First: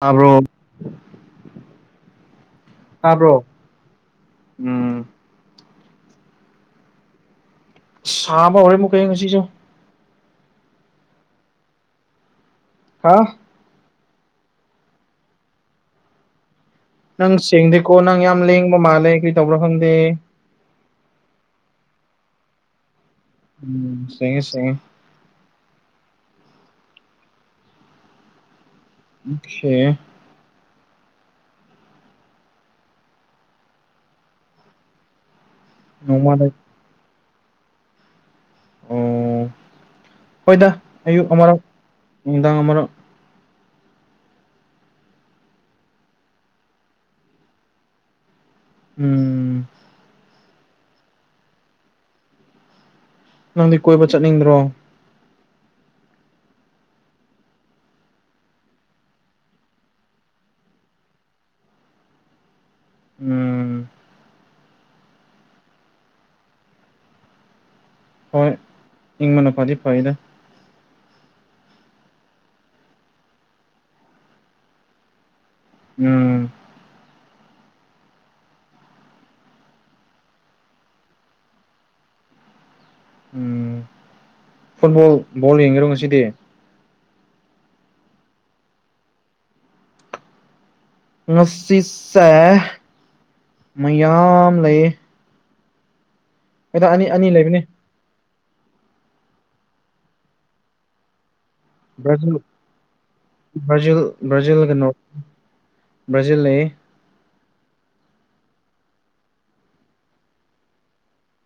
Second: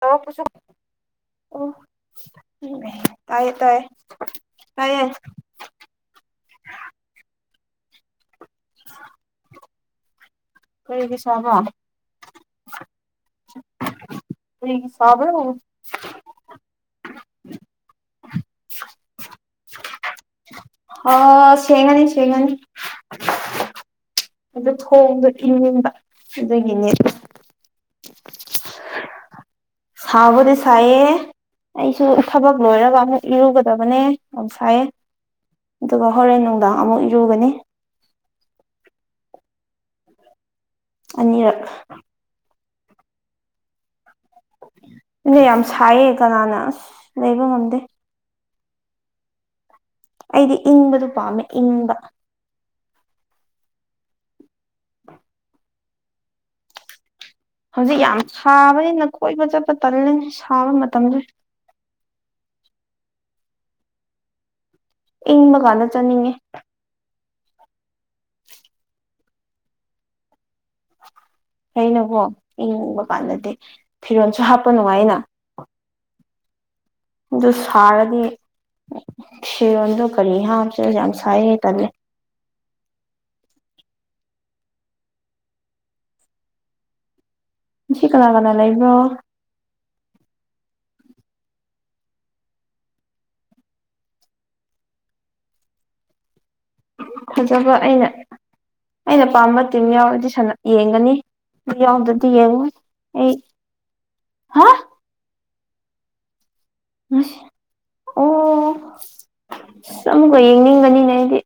ꯇꯥꯕ꯭ꯔꯣ ꯇꯧꯔꯛꯄꯁꯨ ꯑꯣ ꯎꯝ ꯇꯥꯕ꯭ꯔꯣ ꯇꯥꯏꯌꯦ ꯇꯥꯏꯌꯦ ꯇꯥꯏꯌꯦ ꯎꯝ ꯁꯥꯕ ꯍꯧꯔꯦ ꯑꯃꯨꯛꯀ ꯉꯁꯤꯁꯨ ꯀꯔꯤꯒꯤ ꯁꯥꯕ ꯍꯥ ꯀꯔꯤꯒꯤ ꯁꯥꯕ꯭ꯔꯣ ꯅꯪ ꯁꯦꯡꯗꯦꯀꯣ ꯅꯪ ꯌꯥꯝ ꯂꯦꯡꯕ ꯃꯥꯜꯂꯦ ꯀꯩ ꯇꯧꯕ꯭ꯔꯥ ꯈꯪꯗꯦ ꯑ ꯁꯦꯡꯉꯅꯤ ꯁꯦꯡꯉꯅꯤ ꯎꯝ ꯁꯦꯡꯉꯦ ꯑꯗ‌ꯣ ꯁꯦꯡꯉꯦ ꯊꯣꯡꯁ‌ꯦ ꯏꯟꯅꯤꯡꯕ ꯑꯗꯨꯒꯤꯅꯦ ꯎꯝ ꯁꯦꯡꯉꯦ ꯁꯥꯕꯗꯤ ꯁꯥꯏꯌꯦ ꯑꯩꯁꯨ ꯊꯕꯛ ꯂꯣꯏꯔꯒ ꯑꯃꯨꯛ ꯏꯔꯨꯒꯗꯕꯅꯦ ꯌꯥꯝ ꯁꯥꯏꯌꯦ ꯑꯗꯨꯒ ꯍꯣꯔꯦꯟ ꯅꯣꯡꯃꯗ ꯅꯨꯡꯗꯥꯡ ꯑꯃꯨꯛ ꯏꯔꯨꯒꯅꯤ ꯑꯣ ꯍꯣꯏꯗ ꯑꯌꯨꯛ ꯑꯅꯤꯔꯛ ꯑꯃꯔꯛ ꯅꯨꯡꯗꯥꯡ ꯑꯃꯔꯛ [inaudible] [unintelligible] ꯌꯥꯝ ꯁꯥꯏꯌꯦ ꯀꯅꯥꯅ ꯑꯁ ꯂꯩꯕ ꯉꯝꯗꯦ ꯎꯝ ꯑꯩꯗꯤ ꯏꯪꯕꯗꯨ ꯄꯥꯝꯃꯦ ꯏꯪꯕ ꯅꯪꯗꯤ ꯀꯣꯏꯕ ꯆꯠꯅꯤꯡꯗ꯭ꯔꯣ [inaudible] ꯍꯧꯖꯤꯛ ꯌꯥꯝ ꯁꯥꯕꯅꯤꯅ ꯀꯣꯏꯕ ꯆꯠꯄ ꯇꯜꯂꯤꯅ‌ꯦ ꯁꯥꯕ ꯃꯇꯝ ꯎꯝ ꯏꯪꯕ ꯀꯥꯟꯗ ꯆꯠꯅꯤꯡꯉꯦ ꯍꯣꯏ ꯏꯪꯕꯅ ꯐꯗꯤ ꯐꯩꯗ ꯍꯩꯅꯀꯣ ꯏꯪꯕ ꯀꯥꯟꯗꯗꯤ ꯐꯤꯔꯣꯟꯁꯨ ꯍꯥꯞꯄ ꯅꯨꯡꯉꯥꯏꯅ ꯎꯝ ꯑꯗꯨ ꯁꯥꯔꯗꯤ ꯐꯤꯔꯣꯜꯗꯣ ꯀꯔꯤ ꯍꯥꯞꯁꯤꯔ ꯌꯥꯝ ꯁꯥꯏꯌ‌ꯦ ꯇꯜꯂꯦ ꯎꯝ ꯐꯨꯠꯕꯣꯜ ꯕꯣꯜ ꯌꯦꯡꯒ‌ꯦꯔ‌ꯣ ꯉꯁꯤꯗꯤ ꯉꯥꯁꯤ ꯀꯥꯅꯥ ꯀꯥꯅꯥ ꯂꯩꯕ꯭ꯔꯣ ꯉꯁꯤꯁꯦ ꯃꯌꯥꯝ ꯂꯩꯌ‌ꯦ ꯑꯅꯤ ꯂꯩꯕꯅꯤ ꯐꯖꯕ ꯑꯩꯅ ꯑꯩꯅ ꯄꯥꯝꯕ ꯇꯤꯝ ꯌꯥꯎꯔꯗꯤ ꯁꯥꯅ ꯌꯦꯡꯒꯅꯤ ꯌꯧꯗꯔꯗꯤ ꯕ꯭ꯔꯥꯖꯤꯜ ꯌꯦꯡꯉꫭꯏ ꯑꯩ ꯕ꯭ꯔꯥꯖꯤꯜ ꯍꯥ ꯕ꯭ꯔꯥꯖꯤꯜꯒ ꯅꯣꯔ ꯕ꯭ꯔꯥꯖꯤꯜ ꯂꯩꯌꯦ ꯑꯁ ꯑꯣ ꯑꯃꯨꯛꯀꯥ ꯌꯦꯡꯅꯤꯡꯒꯅꯤꯅꯦ ꯑꯩꯗꯤ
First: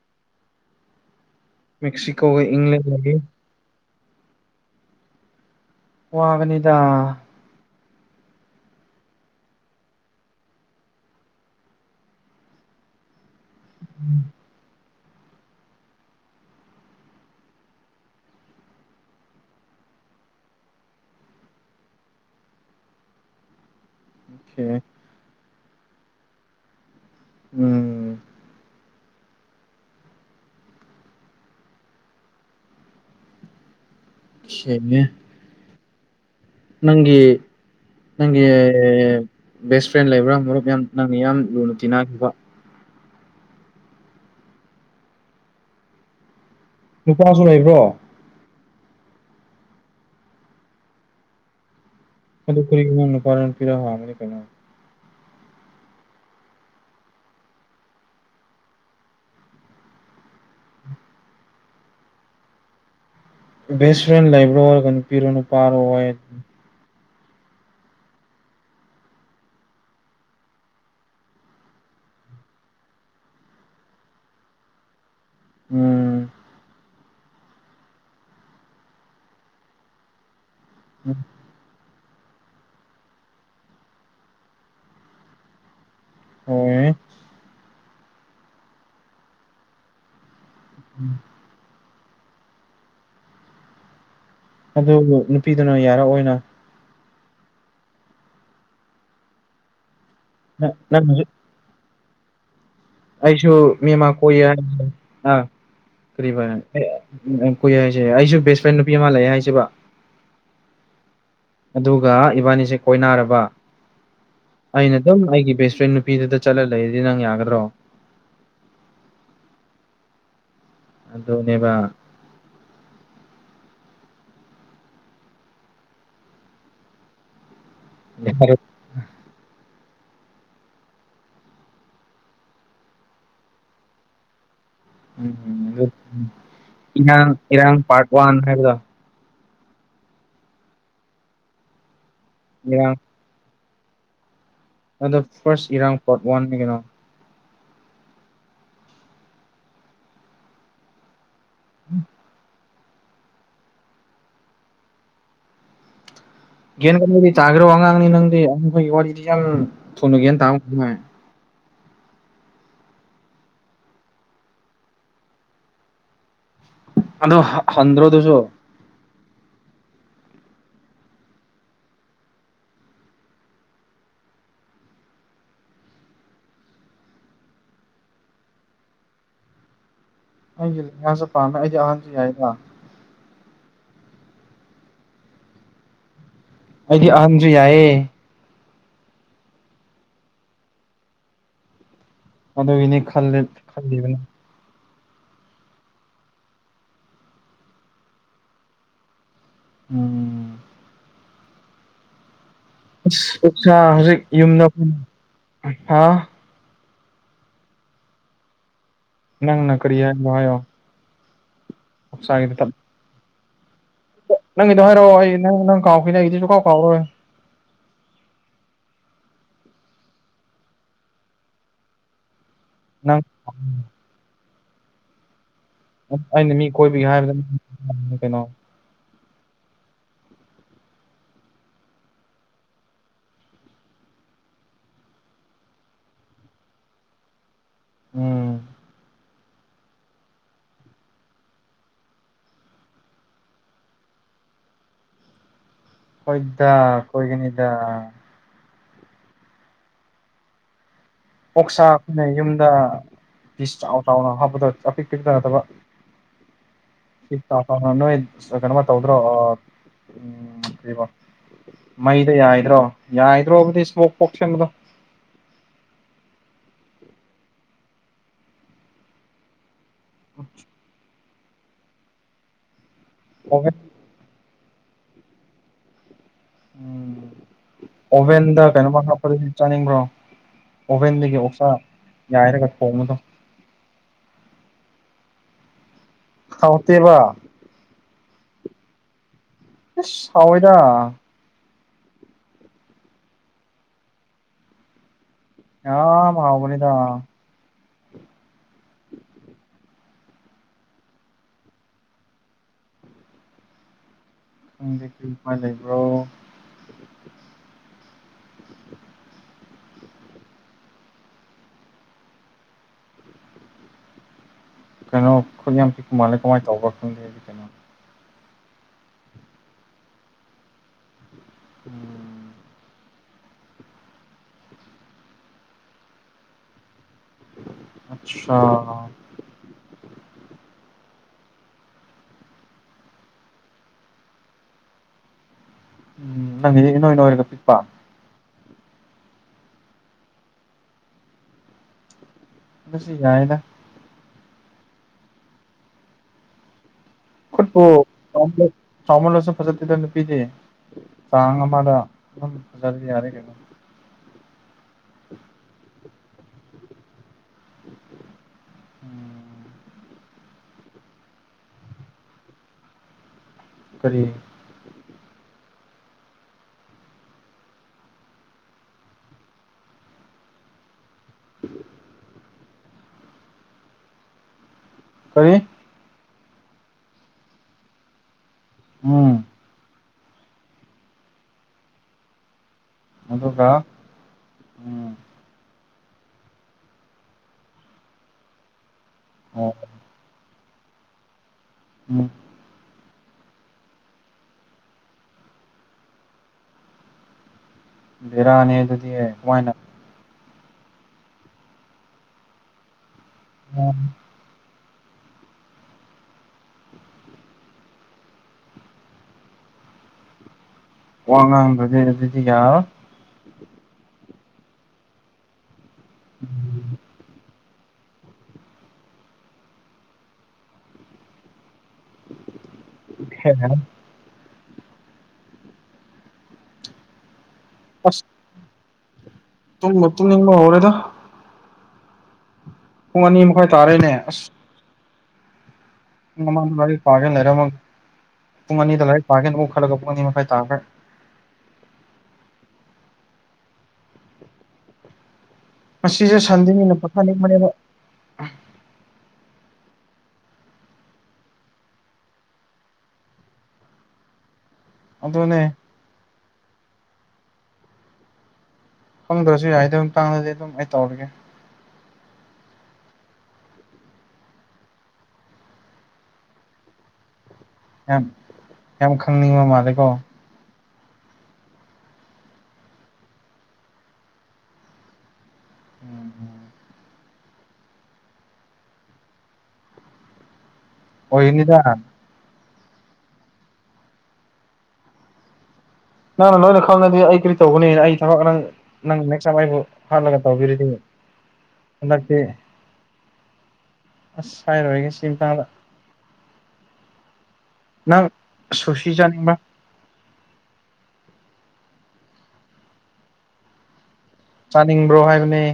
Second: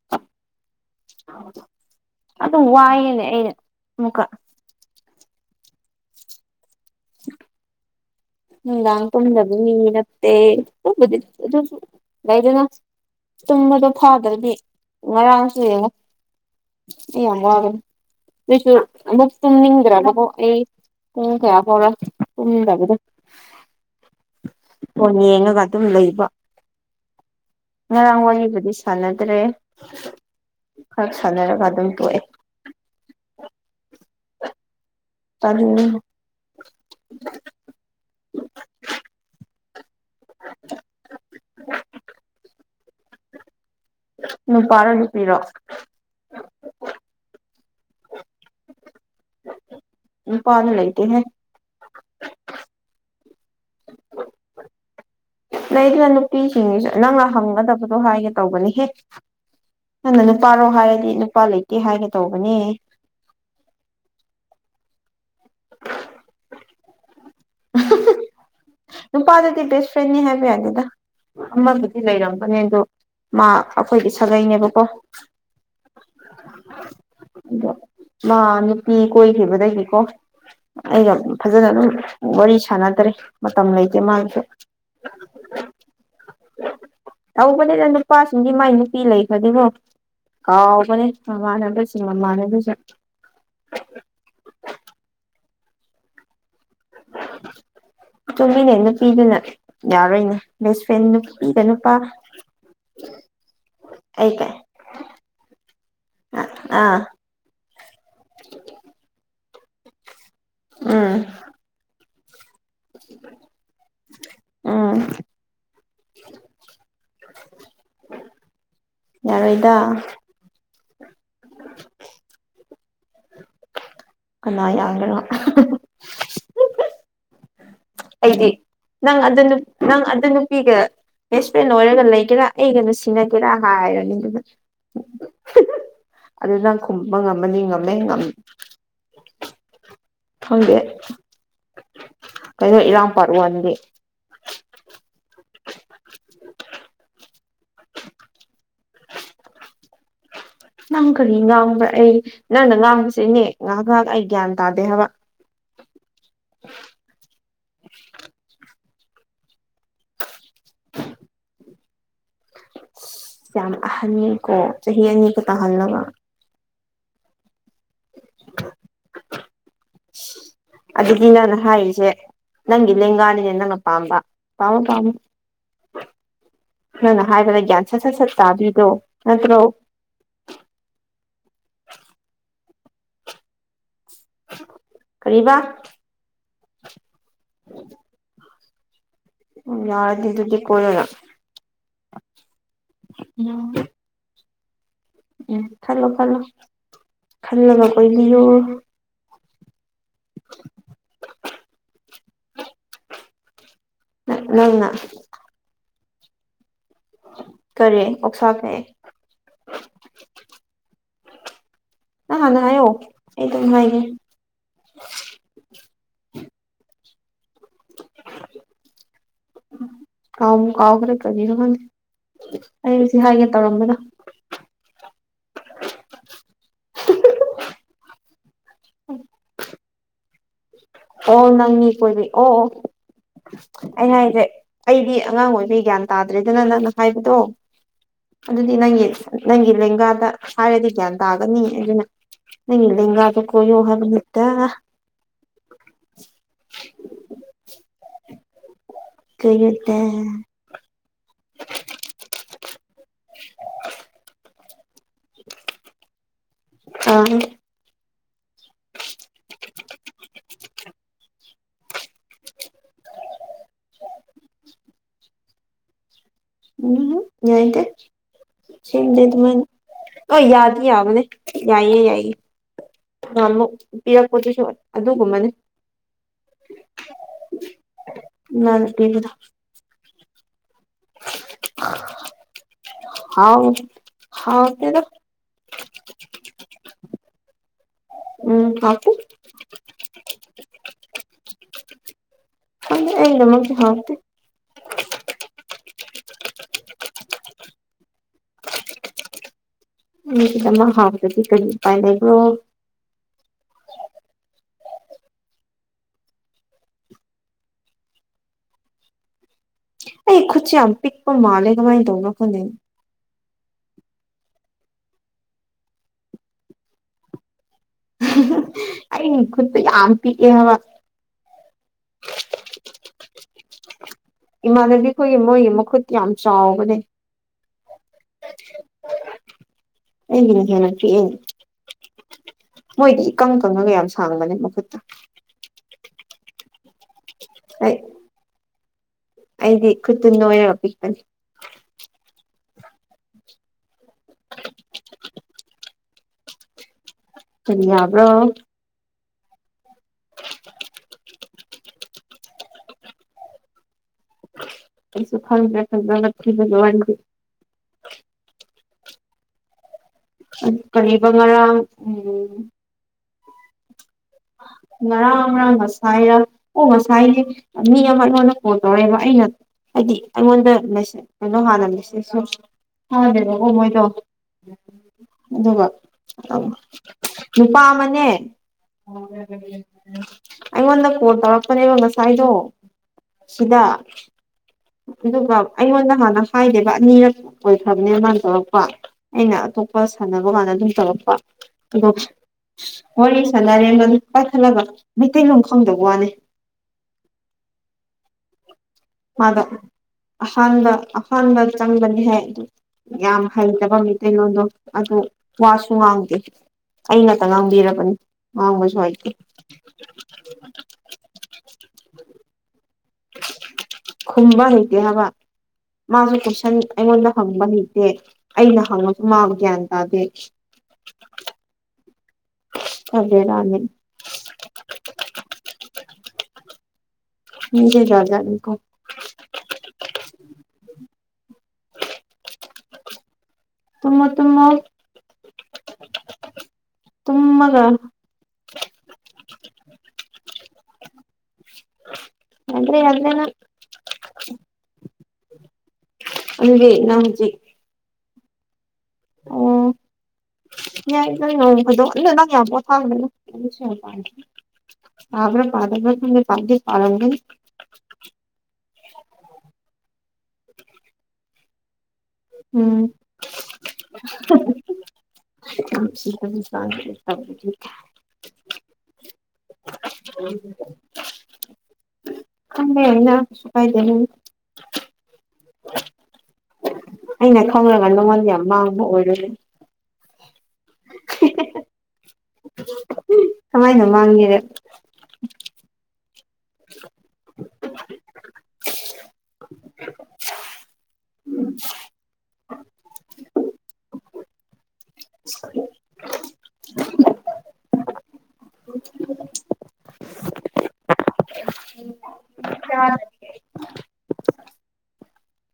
ꯃꯦꯛꯁꯤꯀꯣꯒ ꯑꯗꯨ ꯏꯪꯂꯦꯟꯒꯒꯤ ꯋꯥꯏꯌꯦꯅꯦ ꯑꯩꯩꯅ ꯃꯨꯛꯀ ꯋꯥꯒꯅꯤꯗ [inaudible] ꯅꯨꯡꯗꯥꯡ ꯇꯨꯝꯗꯕꯒꯤ ꯅꯠꯇꯦ [unintelligible] ꯑꯗꯨꯁꯨ ꯂꯩꯗꯅ ꯇꯨꯝꯕꯗꯣ ꯐꯥꯗ꯭ꯔꯗꯤ ꯉꯔꯥꯡꯁꯨ ꯌꯦꯡꯉꯣ ꯑꯩ ꯌꯥꯝ ꯋꯥꯒꯅꯤ ꯑꯗꯨꯁꯨ ꯑꯃꯨꯛ ꯇꯨꯝꯅꯤꯡꯗ꯭ꯔꯥꯕ ꯑꯩ ꯄꯨꯡ ꯀꯌꯥ ꯐꯥꯎꯔ ꯇꯨꯝꯗꯕꯗꯣ ꯈ‌ꯦ ꯐꯣꯟ ꯌꯦꯡꯉꯒ ꯑꯗꯨꯝ ꯂꯩꯕ ꯎꯝ ꯉꯔꯥꯡ ꯋꯥꯔꯤꯕꯨꯗꯤ ꯁꯥꯟꯅꯗ꯭ꯔꯦ ꯈꯔ ꯁꯥꯟꯅꯔꯒ ꯑꯗꯨꯝ ꯇꫭꯛꯑꯦ ꯁꯦꯡꯉꯦ [unintelligible] ꯅꯪꯒꯤ ꯅꯪꯒꯤ ꯕꯦꯁ ꯐ꯭ꯔꯦꯟ ꯂꯩꯕ꯭ꯔꯥ ꯃꯔꯨꯞ ꯌꯥꯝ ꯅꯪꯅ ꯌꯥꯝ ꯂꯨꯅ ꯇꯤꯟꯅꯈꯤꯕ ꯅꯨꯄꯥꯔꫭ ꯅꯨꯄꯤꯔꫭ ꯅꯨꯄꯥꯁꯨ ꯂꯩꯕ꯭ꯔꯣ ꯅꯨꯄꯥꯗꯤ ꯂꯩꯇꯦꯍꯦ ꯀꯗꯨ ꯀꯔꯤꯒꯤ ꯅꯪ ꯅꯨꯄꯥꯔ ꯅꯨꯄꯤꯔ ꯍꯡꯉꯥꯗꯤ ꯀꯩꯅꯣ ꯂꯩꯗꯅ ꯅꯨꯄꯤꯁꯤꯡꯁꯨ ꯅꯪꯅ ꯍꯪꯒꯗꯕꯗꯣ ꯍꯥꯏꯒꯦ ꯇꯧꯕꯅꯤꯍꯦ ꯅꯪꯅ ꯅꯨꯄꯥꯔꯣ ꯍꯥꯏꯔꯗꯤ ꯅꯨꯄꯥ ꯂꯩꯇꯦ ꯍꯥꯏꯒꯦ ꯇꯧꯕꯅꯦ ꯕꯦꯁ ꯐ꯭ꯔꯦꯟ ꯂꯩꯕ꯭ꯔꯣ ꯍꯥꯏꯔꯒ ꯅꯨꯄꯤꯔꯣ ꯅꯨꯄꯥꯔꯣꯌꯦ [inaudible] ꯅꯄꯥꯥꯗꯗꯤ ꯕꯦꯁ ꯐ꯭ꯔꯦꯟꯅꯤ ꯍꯥꯏꯕꯤ ꯌꯥꯗꯦꯗ ꯑꯃꯕꯨꯗꯤ ꯂꯩꯔꯝꯕꯅꯦ ꯑꯗꯣ ꯃꯥ ꯑꯩꯈꯣꯏꯗꯤ ꯁꯥꯒꯩꯅꯦꯕꯀꯣ ꯎꯝ ꯑꯗꯣ ꯃꯥ ꯅꯨꯄꯤ ꯀꯣꯏꯈꯤꯕꯗꯒꯤꯀꯣ ꯑꯩꯅ ꯐꯖꯅ ꯑꯗꯨꯝ ꯋꯥꯔꯤ ꯁꯥꯟꯅꯗ꯭ꯔꯦ ꯃꯇꯝ ꯂꯩꯇꯦ ꯃꯥꯒꯤꯁꯨ ꯍꯣꯏ ꯇꯧꯕꯅꯦꯗꯥ ꯅꯨꯄꯥꯁꯤꯡꯗꯤ ꯃꯥꯏ ꯅꯨꯄꯤ ꯂꯩꯈꯔ꯭ꯗꯤꯀꯣ ꯀꯥꯎꯕꯅꯦ ꯃꯃꯥꯟꯅꯕ ꯃꯥꯃꯟꯅꯕꯤꯁꯦ ꯑꯗꯨꯕꯨ ꯅꯨꯄꯤꯗꯨꯅ ꯌꯥꯔꯛꯑꯣꯏꯅ ꯆꯨꯨꯝꯃꯤꯅꯦ ꯅꯨꯄꯤꯗꯨꯅ ꯌꯥꯔꯣꯏꯅ ꯕꯦꯁ ꯐ꯭ꯔꯦꯟ ꯅꯪ ꯅꯨ ꯍꯧꯖꯤꯛ ꯒꯥ ꯅꯨꯄꯥ ꯑꯩꯁꯨ ꯃꯦꯝꯃꯥ ꯑꯩ ꯀꯣꯏꯌꯦ ꯀꯩ ꯑꯥ ꯀꯔꯤꯕ ꯑꯥ ꯀꯨꯏ ꯍꯥꯏꯁꯦ ꯑꯩꯁꯨ ꯕꯦꯁ ꯐ꯭ꯔꯦꯟ ꯅꯨꯄꯤ ꯑꯃ ꯂꯩ ꯍꯥꯏꯁꯦꯕ ꯎꯝ ꯑꯗꯨꯒ ꯏꯕꯥꯅꯤꯁꯦ ꯀꯣꯏꯅꯥꯔꯕ ꯎꯝ ꯑꯩꯅ ꯑꯗꯨꯝ ꯑꯩꯒꯤ ꯕꯦꯁ ꯐ꯭ꯔꯦꯟ ꯅꯨꯄꯤ ꯅꯨꯄꯤꯗꯨꯗ ꯆꯠꯂ ꯂꯩꯔꯗꯤ ꯅꯪ ꯌꯥꯒ꯭ꯗꯔꯣ ꯌꯥꯔꯣꯏꯗ ꯑꯗꯨꯅꯦꯕ ꯀꯅꯥ ꯌꯒꯦꯔꯥ ꯑꯩꯗꯤ ꯅꯪ ꯑꯗꯨ ꯅꯨ ꯅꯪ ꯑꯗꯨ ꯅꯨꯄꯤꯒ ꯕꯦꯁ ꯐ꯭ꯔꯦꯟ ꯑꯣꯏꯔꯒ ꯂꯩꯒꯦꯔꯥ ꯑꯩꯒ ꯅꯨꯡꯁꯤꯅꯒꯦꯔꯥ ꯍꯥꯏꯔꯅꯤ ꯑꯗꯨꯅ ꯎꯝ ꯑꯗꯨ ꯑꯗꯨ ꯅꯪ ꯈꯨꯝꯕ ꯏꯔꯥꯡ ꯉꯝꯃꯅꯤ ꯏꯔꯥꯡ ꯉꯝꯃꯦ ꯄꯥꯔꯠ ꯉꯝ ꯋꯥꯟ ꯍꯥꯏꯕꯗꯣ ꯈꯪꯗꯦ ꯀꯩꯅꯣ ꯏꯔꯥꯡ ꯄꯔ ꯋꯥꯟꯗꯤ ꯑꯗꯣ ꯐꯥꯔꯁ ꯏꯔꯥꯡ ꯄꯣꯠ ꯋꯥꯟꯅꯤ ꯀꯩꯅꯣ ꯉꯪ ꯀꯔꯤ ꯉꯥꯡꯕ꯭ꯔ ꯑꯩ ꯅꯪꯅ ꯉꯥꯡꯕꯁꯤ ꯏꯅꯦ ꯉꯍꯥꯛ ꯉꯍꯥꯛ ꯑꯩ ꯒ꯭ꯌꯥꯟ ꯇꯥꯗꯦ ꯍꯥꯏꯕ ꯒ꯭ꯌꯥꯟ ꯀꯗꯤ ꯇꯥꯒꯦꯔꯣ ꯑꯉꯥꯡꯅꯤ ꯅꯪꯗꯤ [unintelligible] ꯌꯥꯝ ꯑꯍꯟꯅꯤꯀꯣ ꯆꯍꯤ ꯑꯅꯤꯈꯇꯥꯡ ꯍꯜꯂꯒ ꯑꯗꯣ ꯍꯟꯗ꯭ꯔꯣ ꯑꯗꯨꯁꯨ ꯑꯗꯨꯗꯤ ꯅꯪꯅ ꯍꯥꯏꯔꯤꯁꯦ ꯅꯪꯒꯤ ꯂꯦꯡꯒꯥꯅꯤꯅꯦ ꯅꯪꯅ ꯄꯥꯝꯕ ꯄꯥꯝꯃꯨ ꯄꯥꯝꯃꯨ ꯅꯪꯅ ꯍꯥꯏꯕꯗ ꯒ꯭ꯌꯥꯟ ꯁꯠ ꯁꯠ ꯁꯠ ꯇꯥꯕꯤꯗꯣ ꯅꯠꯇ꯭ꯔꯣ ꯑꯩꯒꯤꯗꯤ ꯉꯥꯟꯁꯦ ꯄꯥꯝꯃꯦ ꯑꯩꯗꯤ ꯑꯍꯟꯁꯨ ꯌꯥꯏꯗ ꯀꯔꯤꯕ ꯑꯩꯗꯤ ꯑꯍꯟꯁꯨ ꯌꯥꯏꯌꯦ ꯎꯝ ꯌꯥꯔꯗꯤꯑꯗꯨꯗꯤ ꯀꯣꯏꯔꯒ ꯑꯗꯨꯒꯤꯅꯤ ꯈꯜꯂꯦ ꯎꯝ ꯈꯜꯂꯤꯕꯅꯤ ꯎꯝ ꯈꯜꯂꯣ ꯈꯜꯂꯣ ꯈꯜꯂꯒ ꯀꯣꯏꯕꯤꯌꯨ ꯎꯝ ꯑꯁ ꯎꯁꯥ ꯍꯧꯖꯤꯛ ꯌꯨꯝꯗ ꯅꯪꯅ ꯍꯥ ꯀꯔꯤ ꯑꯣꯣꯛꯁꯥꯛꯈꯑꯦ ꯅꯪ ꯅ ꯀꯔꯤ ꯍꯥꯏ ꯍꯥꯏꯌꯣ ꯅꯪ ꯑꯣꯛꯁꯥꯒꯤꯗ ꯍꯜꯅ‌ ꯇꯞ ꯍꯥꯏꯌꯣ ꯑꯩ ꯑꯗꯨꯝ ꯍꯥꯏꯒꯦ ꯅꯪꯒꯤꯗꯣ ꯍꯥꯏꯔꯛꯑꯣ ꯑꯩ ꯅꯪ ꯅꯪ ꯀꯥꯎꯈꯤꯅꯦ ꯑꯩꯒꯤꯗꯤ ꯁꯨꯛꯀꯥꯎ ꯀꯥꯎꯔꯣꯏ ꯀꯥꯎꯕꯨ ꯀꯥꯎꯈꯔꯦ ꯀꯔꯤꯔ ꯈꯪꯗꯦ ꯑꯩ ꯁꯤ ꯅꯪ ꯍꯥꯏꯒꯦ ꯇꯧꯔꯝꯕꯗꯣ ꯑꯩꯅ ꯃꯤ ꯀꯣꯏꯕꯒꯤ ꯍꯥꯏꯔ ꯀꯩꯅꯣ [unintelligible] ꯑꯣꯜ ꯅꯪ ꯃꯤ ꯀꯣꯏꯕꯩ ꯑꯣ ꯑꯣ ꯑꯩꯅ ꯍꯥꯏꯁꯦ ꯑꯩꯗꯤ ꯑꯉꯥꯡ ꯑꯣꯏꯕꯩ ꯒ꯭ꯌꯥꯟ ꯇꯥꯗ꯭ꯔꯦꯗꯅ ꯅꯪꯅ ꯍꯥꯏꯕꯗꯣ ꯎꯝ ꯑꯗꯨꯗꯤ ꯅꯪꯒꯤ ꯅꯪꯒꯤ ꯂꯦꯡꯒꯥꯗ ꯍꯥꯏꯔꯗꯤ ꯒ꯭ꯌꯥꯟ ꯇꯥꯒꯅꯤ ꯑꯗꯨꯅ ꯅꯪꯒꯤ ꯂꯦꯡꯒꯥꯗꯣ ꯀꯣꯏꯌꯨ ꯍꯥꯏꯕꯅꯤꯗ ꯀꯣꯏꯗꯥ ꯀꯣꯏꯒꯅꯤꯗ ꯀꯣꯏꯎꯗ ꯄꯣꯛꯁꯥ ꯑꯩꯈꯣꯏꯅ ꯌꯨꯝꯗ ꯄꯤꯁ ꯆꯥꯎ ꯆꯥꯎꯅ ꯍꯥꯞꯄꯗꯣ ꯑꯄꯤꯛ ꯄꯤꯛꯇ ꯅꯠꯇꯕ ꯑꯥ ꯄꯤꯁ ꯆꯥꯎ‌ꯆꯥꯎ ꯅꯣꯏ ꯀꯩꯅꯣꯒ ꯇꯧꯗ꯭ꯔꯣ ꯎꯝ ꯀꯔꯤꯕꯣ ꯃꯩꯗ ꯌꯥꯏꯗ꯭ꯔꯣ ꯌꯥꯏꯗ꯭ꯔꯣꯕꯗꯤ ꯏꯁꯃꯣꯛ ꯄꯣꯛꯁꯦꯝꯕꯗꯣ ꯎꯝ ꯌꯥꯏꯗ ꯁꯤꯗꯦ ꯑꯗꯨꯃꯥꯏꯅ ꯑꯣ ꯌꯥꯗꯤ ꯌꯥꯕꯅꯦ ꯌꯥꯏꯌꯦ ꯌꯥꯏꯌꯦ ꯅꯍꯟꯃꯨꯛ ꯑꯣꯚꯦꯟ ꯄꯤꯔꯛꯄꯗꯨꯁꯨ ꯑꯗꯨꯒꯨꯝꯕꯅꯤ ꯎꯝ ꯑꯣꯚꯦꯟꯗ ꯏꯃꯥꯅ ꯀꯩꯅꯣꯃ ꯄꯤꯕꯗꯣ ꯍꯥꯄꯔ ꯆꯥꯅꯤꯡꯕ꯭ꯔꯣ ꯑꯣꯚꯦꯟꯗꯒꯤ ꯑꯣꯛꯁꯥ ꯌꯥꯏꯔꯒ ꯊꯣꯡꯕꯗꯣ ꯍꯥꯎ ꯍꯥꯎ ꯇꯦꯗ ꯍꯥꯎꯇꯦꯕ ꯎꯝ ꯍꯥꯎꯇꯦ ꯑꯁ ꯍꯥꯎꯑꯦꯗ ꯈꯪꯗꯦ ꯑꯩ ꯅꯨꯃꯤꯠꯇꯤ ꯍꯥꯎꯇꯦ ꯌꯥꯝ ꯃꯥꯥꯎꯕꯅꯤꯗ ꯃꯤꯒꯤꯗꯃꯛ ꯍꯥꯎꯗꯗꯤ ꯀꯔꯤ ꯎꯄꯥꯏ ꯂꯩꯕ꯭ꯔꯣ ꯅꯪꯗꯤ ꯎꯄꯥꯏ ꯂꯩꯕ꯭ꯔꯣ ꯑꯩ ꯈꯨꯠꯁꯤ ꯌꯥꯝ ꯄꯤꯛꯄ ꯃꯥꯟꯂꯦ ꯀꯃꯥꯏ ꯇꯧꯕꯥ ꯈꯪꯗꯦꯅꯦ ꯀꯩꯅꯣ ꯈꯨꯠ ꯌꯥꯝ ꯄꯤꯛꯄ ꯃꯥꯜꯂꯦ ꯀꯃꯥꯏ ꯇꯧꯕꯔ ꯈꯪꯗꯦ ꯍꯥꯏꯗꯤ ꯀꯩꯅꯣ ꯑꯩꯩꯒꯤ ꯈꯨꯠꯇꯣ ꯌꯥꯝ ꯄꯤꯛꯑꯦ ꯍꯥꯏꯕ ꯎꯝ ꯏꯃꯥꯟꯅꯕꯤ ꯈꯣꯏꯒꯤ ꯃꯣꯏꯒꯤ ꯃꯈꯨꯠꯇꯤꯌꯥꯝ ꯆꯥꯎꯕꯅꯦ ꯑꯁꯁꯥ ꯑꯩꯒꯤꯅ ꯌꯥꯝ ꯄꯤꯛꯑꯦ ꯃꯣꯏꯗꯤ ꯏꯀꯪ ꯀꯪꯉꯒ ꯌꯥꯝ ꯁꯥꯡꯕꯅꯦ ꯃꯈꯨꯠꯇꯣ ꯎꯝ ꯅꯪꯒꯤꯗꯤ ꯏꯅꯣꯏ ꯅꯣꯏꯔꯒ ꯄꯤꯛꯄ ꯑꯩ ꯑꯩꯗꯤ ꯈꯨꯠꯇꯨ ꯅꯣꯏꯔꯒ ꯄꯤꯛꯄꯅꯤ ꯉꯁꯤ ꯌꯥꯏꯅ ꯀꯔꯤ [unintelligible] ꯌꯥꯕ꯭ꯔꯣ ꯆꯥꯎꯃꯜꯂꯁꯨ ꯐꯖꯗꯦꯗ ꯅꯨꯄꯤꯗꯤ ꯆꯥꯡ ꯑꯃꯗ ꯐꯖ ꯌꯥꯔꯦ ꯀꯩꯅꯣ ꯑꯩꯁꯨ ꯈꯪꯗꯦꯗ ꯅꯕꯒꯤ ꯋꯥꯗꯤ ꯎꯝ ꯀꯔꯤꯕ ꯉꯔꯥꯡ ꯎꯝ ꯀꯔꯤ ꯉꯔꯥꯡ ꯉꯔꯥꯡ ꯉꯁꯥꯏꯔ ꯑꯣ ꯉꯁꯥꯏꯅꯦ ꯃꯤ ꯑꯃ ꯑꯩꯉꯣꯟꯗ ꯐꯣꯟ ꯇꯧꯔꯛꯑꯦꯕ ꯑꯩꯅ ꯍꯥꯏꯗꯤ ꯑꯩꯉꯣꯟꯗ ꯀꯩꯅꯣ ꯍꯥꯟꯅ ꯃꯦꯁꯦꯁ ꯃꯣꯏꯗꯣ ꯀꯔꯤ ꯑꯗꯨꯒ ꯅꯨꯄꯥ ꯑꯃꯅꯦ ꯎꯝ ꯑꯩꯉꯣꯟꯗ ꯀꯣꯜ ꯇꯧꯔꯛꯄꯅꯦꯕ ꯉꯁꯥꯏꯗꯣ ꯑꯗꯨꯒ ꯁꯤꯗ ꯎꯝ ꯑꯗꯨꯒ ꯑꯩꯉꯣꯟꯗ ꯍꯥꯟꯅ ꯍꯥꯏꯗꯦꯕ ꯑꯅꯤꯔꯛ ꯑꯣꯏꯈ꯭ꯔꯕꯅꯦ ꯃꯥꯅ ꯇꯧꯔꯛꯄ ꯑꯩꯅ ꯑꯣ ꯑꯇꯣꯞꯄ ꯁꯥꯟꯅꯕ ꯀꯥꯟꯗ ꯑꯗꯨꯝ ꯇꯧꯔꯛꯄ ꯎꯝ ꯑ ꯋꯥꯔꯤ ꯁꯥꯟꯅꯔꯦꯕ ꯄꯥꯏꯈꯠꯂꯒ ꯃꯩꯇꯩꯂꯣꯟꯣ ꯈꯪꯗꯕ ꯋꯥꯅꯤ ꯕꯦꯔꯥꯅꯦ ꯑꯗꯨꯗꯤ ꯃꯥꯗꯣ ꯀꯃꯥꯏꯅ ꯑꯍꯥꯟꯕ ꯑꯍꯥꯟꯕ ꯆꯪꯕꯅꯤ ꯍꯥꯏ ꯑꯗꯨ ꯌꯥꯝ ꯍꯩꯇꯕ ꯃꯤꯗ ꯀꯩꯅꯣꯗꯣ ꯑꯗꯨ ꯋꯥꯁꯨ ꯉꯥꯡꯗꯦ ꯑꯩꯅꯇ ꯉꯥꯡꯕꯤꯔꯕꯅꯤ ꯉꯥꯡꯕꯁꯨ ꯍꯩꯇꯦ ꯋꯥ ꯉꯥꯡꯗ꯭ꯔꯗꯤ ꯑꯗꯨꯗꯤ ꯌꯥꯔꯔꯣꯏ ꯈꯨꯝꯕ ꯍꯩꯇꯦ ꯍꯥꯏꯕ ꯃꯥꯁꯨ ꯀꯣꯏꯁꯟ ꯑꯩꯉꯣꯟꯗ ꯍꯪꯕꯅꯤ ꯑꯦ ꯑꯩꯅ ꯍꯪꯉꯁꯨ ꯃꯥꯕꯨ ꯒ꯭ꯌꯥꯟ ꯇꯥꯗꯦ [unintelligible] ꯕꯦꯔꯥꯅꯤꯅꯦ ꯃꯤꯖꯦ ꯖꯥꯠ ꯖꯥꯠꯅꯤ ꯀꯣ ꯇꯨꯝꯕꯨ ꯇꯨꯝꯅꯤꯡꯕ ꯍꯧꯔꯦꯗ ꯄꯨꯡ ꯑꯅꯤ ꯃꯈꯥꯏ ꯇꯥꯔꯦꯅꯦ ꯇꯨꯝꯃꯣ ꯑꯁ ꯇꯨꯝꯃꯣ ꯄꯨꯡ ꯑꯃ ꯃꯔꯤ ꯄꯥꯒꯦꯅ ꯇꯨꯝꯃꯒ ꯄꯨꯡ ꯑꯅꯤꯗ ꯂꯥꯏꯔꯤꯛ ꯄꯥꯒꯦꯅ ꯈꯜꯂꯒ ꯄꯨꯡ ꯑꯅꯤ ꯃꯈꯥꯏ ꯇꯥꯈ꯭ꯔꯦ ꯅꯪꯗ꯭ꯔꯦ ꯌꯥꯗꯦ꯭ꯔ ꯅꯪ ꯉꯁꯤꯖꯦ ꯑꯗꯨꯗꯤ ꯁꯟꯗꯦꯅꯤꯅ ꯅꯪ ꯍꯧꯖꯤꯛ ꯄꯣꯊꯥꯅꯤꯡꯕꯅꯦꯕ [inaudible] ꯌꯥꯏꯗ ꯅꯣꯡ ꯐꯥꯗꯣꯛ [unintelligible] ꯑꯗꯨꯅꯦ ꯄꯥꯕꯔ ꯄꯥꯗꯕꯔ ꯈꯪꯗꯦ ꯄꯥꯗꯤ ꯄꯥꯔꯝꯒꯅꯤ ꯈꯪꯗ꯭ꯔꯁꯨ ꯌꯥꯏ ꯑꯗꯨꯏ ꯃꯇꯥꯡꯗꯗꯤ ꯑꯗꯨꯝ ꯑꯩ ꯇꯧꯔꯒꯦ ꯎꯝ [unintelligible] [unintelligible] ꯌꯥꯝ ꯌꯥꯝ ꯈꯪꯅꯤꯡꯕ ꯃꯥꯜꯂꯦ [unintelligible] ꯈꯪꯗꯦ ꯑꯩꯅ ꯀꯩ ꯀꯥꯏꯗꯦ [unintelligible] ꯎꯝ ꯎꯝ ꯑꯩꯅ ꯈꯪꯂꯒ ꯅꯉꯣꯟꯗ ꯌꯥꯝ ꯃꯥꯡꯕ ꯑꯣꯏꯔꯅꯤ ꯑꯣꯏꯒꯅꯤꯗ [unintelligible] ꯀꯃꯥꯏꯅ ꯃꯥꯡꯒꯦ ꯅꯪꯅ ꯂꯣꯏꯅ ꯈꯪꯡꯂꯗꯤ ꯑꯩ ꯀꯔꯤ ꯇꯧꯒꯅꯤ ꯑꯩ ꯊꯕꯛ ꯑ ꯔꯪ ꯅꯪ ꯅꯦꯀꯁ ꯇꯥꯏꯃ ꯑꯩꯕꯨ ꯍꯥꯠꯂꯒ ꯇꯧꯕꯤꯔꯗꯤ ꯍꯟꯗꯛꯇꯤ ꯑꯁ ꯍꯥꯏꯔꯔꯣꯏꯒꯦ ꯁꯤ ꯃꯇꯥꯡꯗ ꯅꯪ ꯁꯨꯁꯤ ꯆꯥꯅꯤꯡꯕ꯭ꯔꯥ [unintelligible] ꯆꯥꯅꯤꯡꯕ꯭ꯔꯣ ꯍꯥꯏꯕꯅꯦ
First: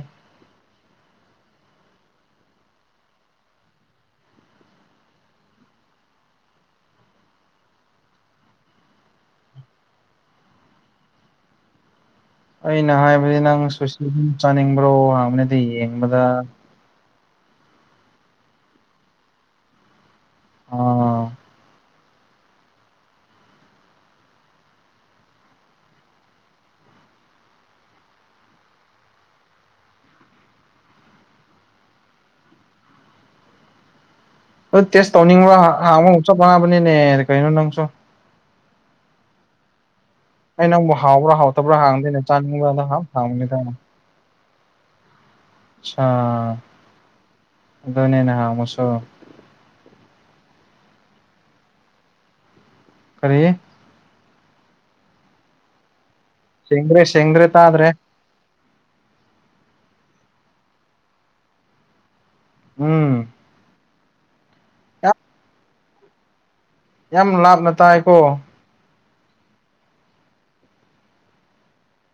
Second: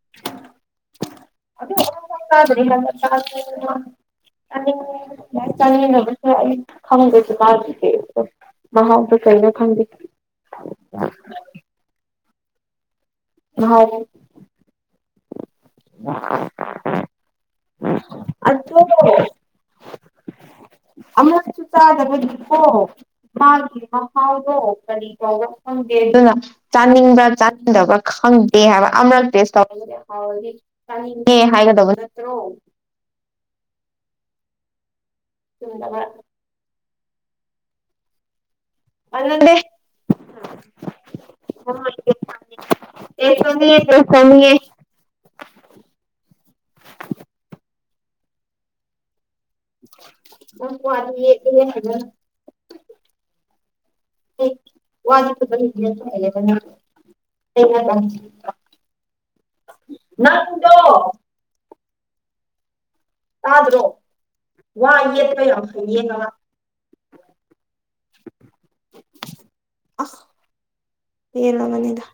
[unintelligible] [unintelligible] ꯃꯍꯥꯎꯗ ꯀꯩꯅꯣ ꯈꯪꯕꯤ [inaudible] ꯑꯩꯅ ꯍꯥꯏꯕꯗꯤ ꯅꯪ ꯃꯍꯥꯎ ꯁꯨꯁꯤ ꯆꯥꯅꯤꯡꯕ꯭ꯔꯣ ꯍꯥꯡꯕꯅꯗꯤ ꯌꯦꯡꯕꯗ ꯑꯗꯣ ꯑꯥ ꯑꯃꯛꯁꯨ ꯇꯥꯗꯕꯒꯤ ꯀꯣ ꯃꯥꯒꯤ ꯃꯍꯥꯎꯗꯣ ꯀꯔꯤ ꯐꯥꯎꯕ ꯐꯪꯗꯦ ꯑꯗꯨꯅ ꯆꯥꯅꯤꯡꯕ꯭ꯔꯥ ꯆꯥꯅꯤꯡꯗꯕ꯭ꯔꯥ ꯈꯪꯗꯦ ꯍꯥꯏꯕ ꯑꯃꯔꯛ ꯇꯦꯁꯇꯧꯕꯗꯨꯗ ꯍꯥꯎꯔꯗꯤ ꯆꯥꯅꯤꯡꯉꯦ ꯍꯥꯏꯒꯗꯕ ꯅꯠꯇ꯭ꯔꯣ ꯑꯗꯨ ꯇꯦꯁ ꯇꯧꯅꯤꯡꯕ꯭ꯔ ꯆꯨꯝꯗꯕ ꯍꯪꯉꯨ [unintelligible] ꯀꯩꯅꯣ ꯅꯪꯁꯨ [unintelligible] ꯑꯩ ꯅꯪꯕꯨ ꯍꯥꯎꯕ꯭ꯔꯥ ꯍꯥꯎꯇꯕ꯭ꯔꯥ ꯍꯪꯗꯦꯅꯦꯅꯦ ꯆꯥꯅꯤꯡꯕ꯭ꯔꯅ ꯍꯥꯎ ꯍꯥꯡꯕꯅꯤꯗꯅ ꯑꯗꯨꯝ ꯀꯧꯅꯤꯡꯉꯦ ꯑ ꯑꯗꯨꯅꯦ ꯅꯍꯥꯟꯃꯨꯛꯁꯨ [unintelligible] ꯀꯔꯤꯌꯦ ꯁꯦꯡꯗ꯭ꯔꯦ ꯁꯦꯡꯗ꯭ꯔꯦ ꯇꯥꯗ꯭ꯔꯦ [unintelligible] [unintelligible] ꯎꯝ ꯇꯥꯗ꯭ꯔꯣ ꯋꯥ ꯌꯦꯠꯄ ꯌꯥꯝ ꯐꯩ ꯌꯦ ꯃꯉ ꯌꯥꯝ ꯂꯥꯞꯅ ꯇꯥꯏꯀꯣ ꯑ ꯀ ꯃꯅꯤꯗ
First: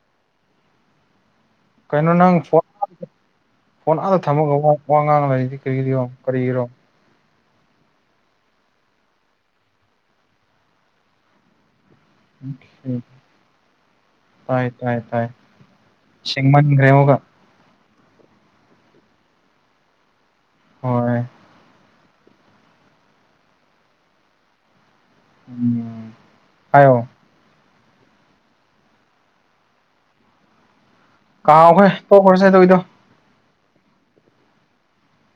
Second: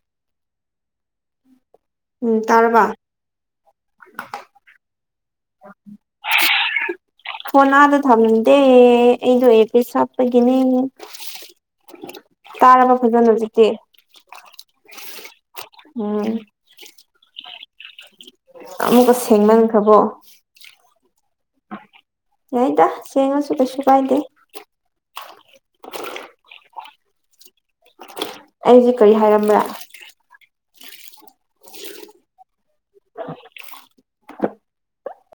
ꯀꯩꯅꯣ ꯅꯪ ꯎꯝ ꯐꯣꯟ ꯇꯥꯔꯕ ꯑꯥ ꯐꯣꯟ ꯑꯥꯗ ꯊꯝꯃꯒ ꯋꯥ ꯉꯥꯡ ꯂꯩꯔꯤꯗꯤ ꯀꯔꯤꯔꯤꯔꯣ ꯀꯔꯤꯒꯤꯔꯣ ꯐꯣꯟꯅꯥꯗ ꯊꯝꯗꯦ ꯑꯩꯗꯣ ꯑꯦ ꯄ ꯁꯥꯞꯄꯒꯤꯅꯦ [inaudible] ꯍꯧꯖꯤꯛꯇꯤ ꯍꯥꯏꯥꯏꯥꯏ ꯎꯝ ꯁꯤꯦꯡꯃꯟ꯭ꯔꯦ ꯍꯒ ꯑꯃꯨꯛꯀ ꯁꯦꯡꯃꯟꯈ꯭ꯔꯕꯣ ꯍꯣꯏ ꯌꯥꯏꯗ ꯁꯦꯡꯉꯁꯨ ꯀꯁꯨ ꯀꯥꯏꯗꯦ ꯎ ꯍꯥꯏ ꯑꯩꯁꯦ ꯀꯔꯤ ꯍꯥꯏꯔꯝꯕ꯭ꯔꯥ ꯀꯥꯎꯈꯣꯏ ꯇꯣꯛꯈ꯭ꯔꯁꯦ ꯑꯗꯨꯏꯗꯣ [inaudible]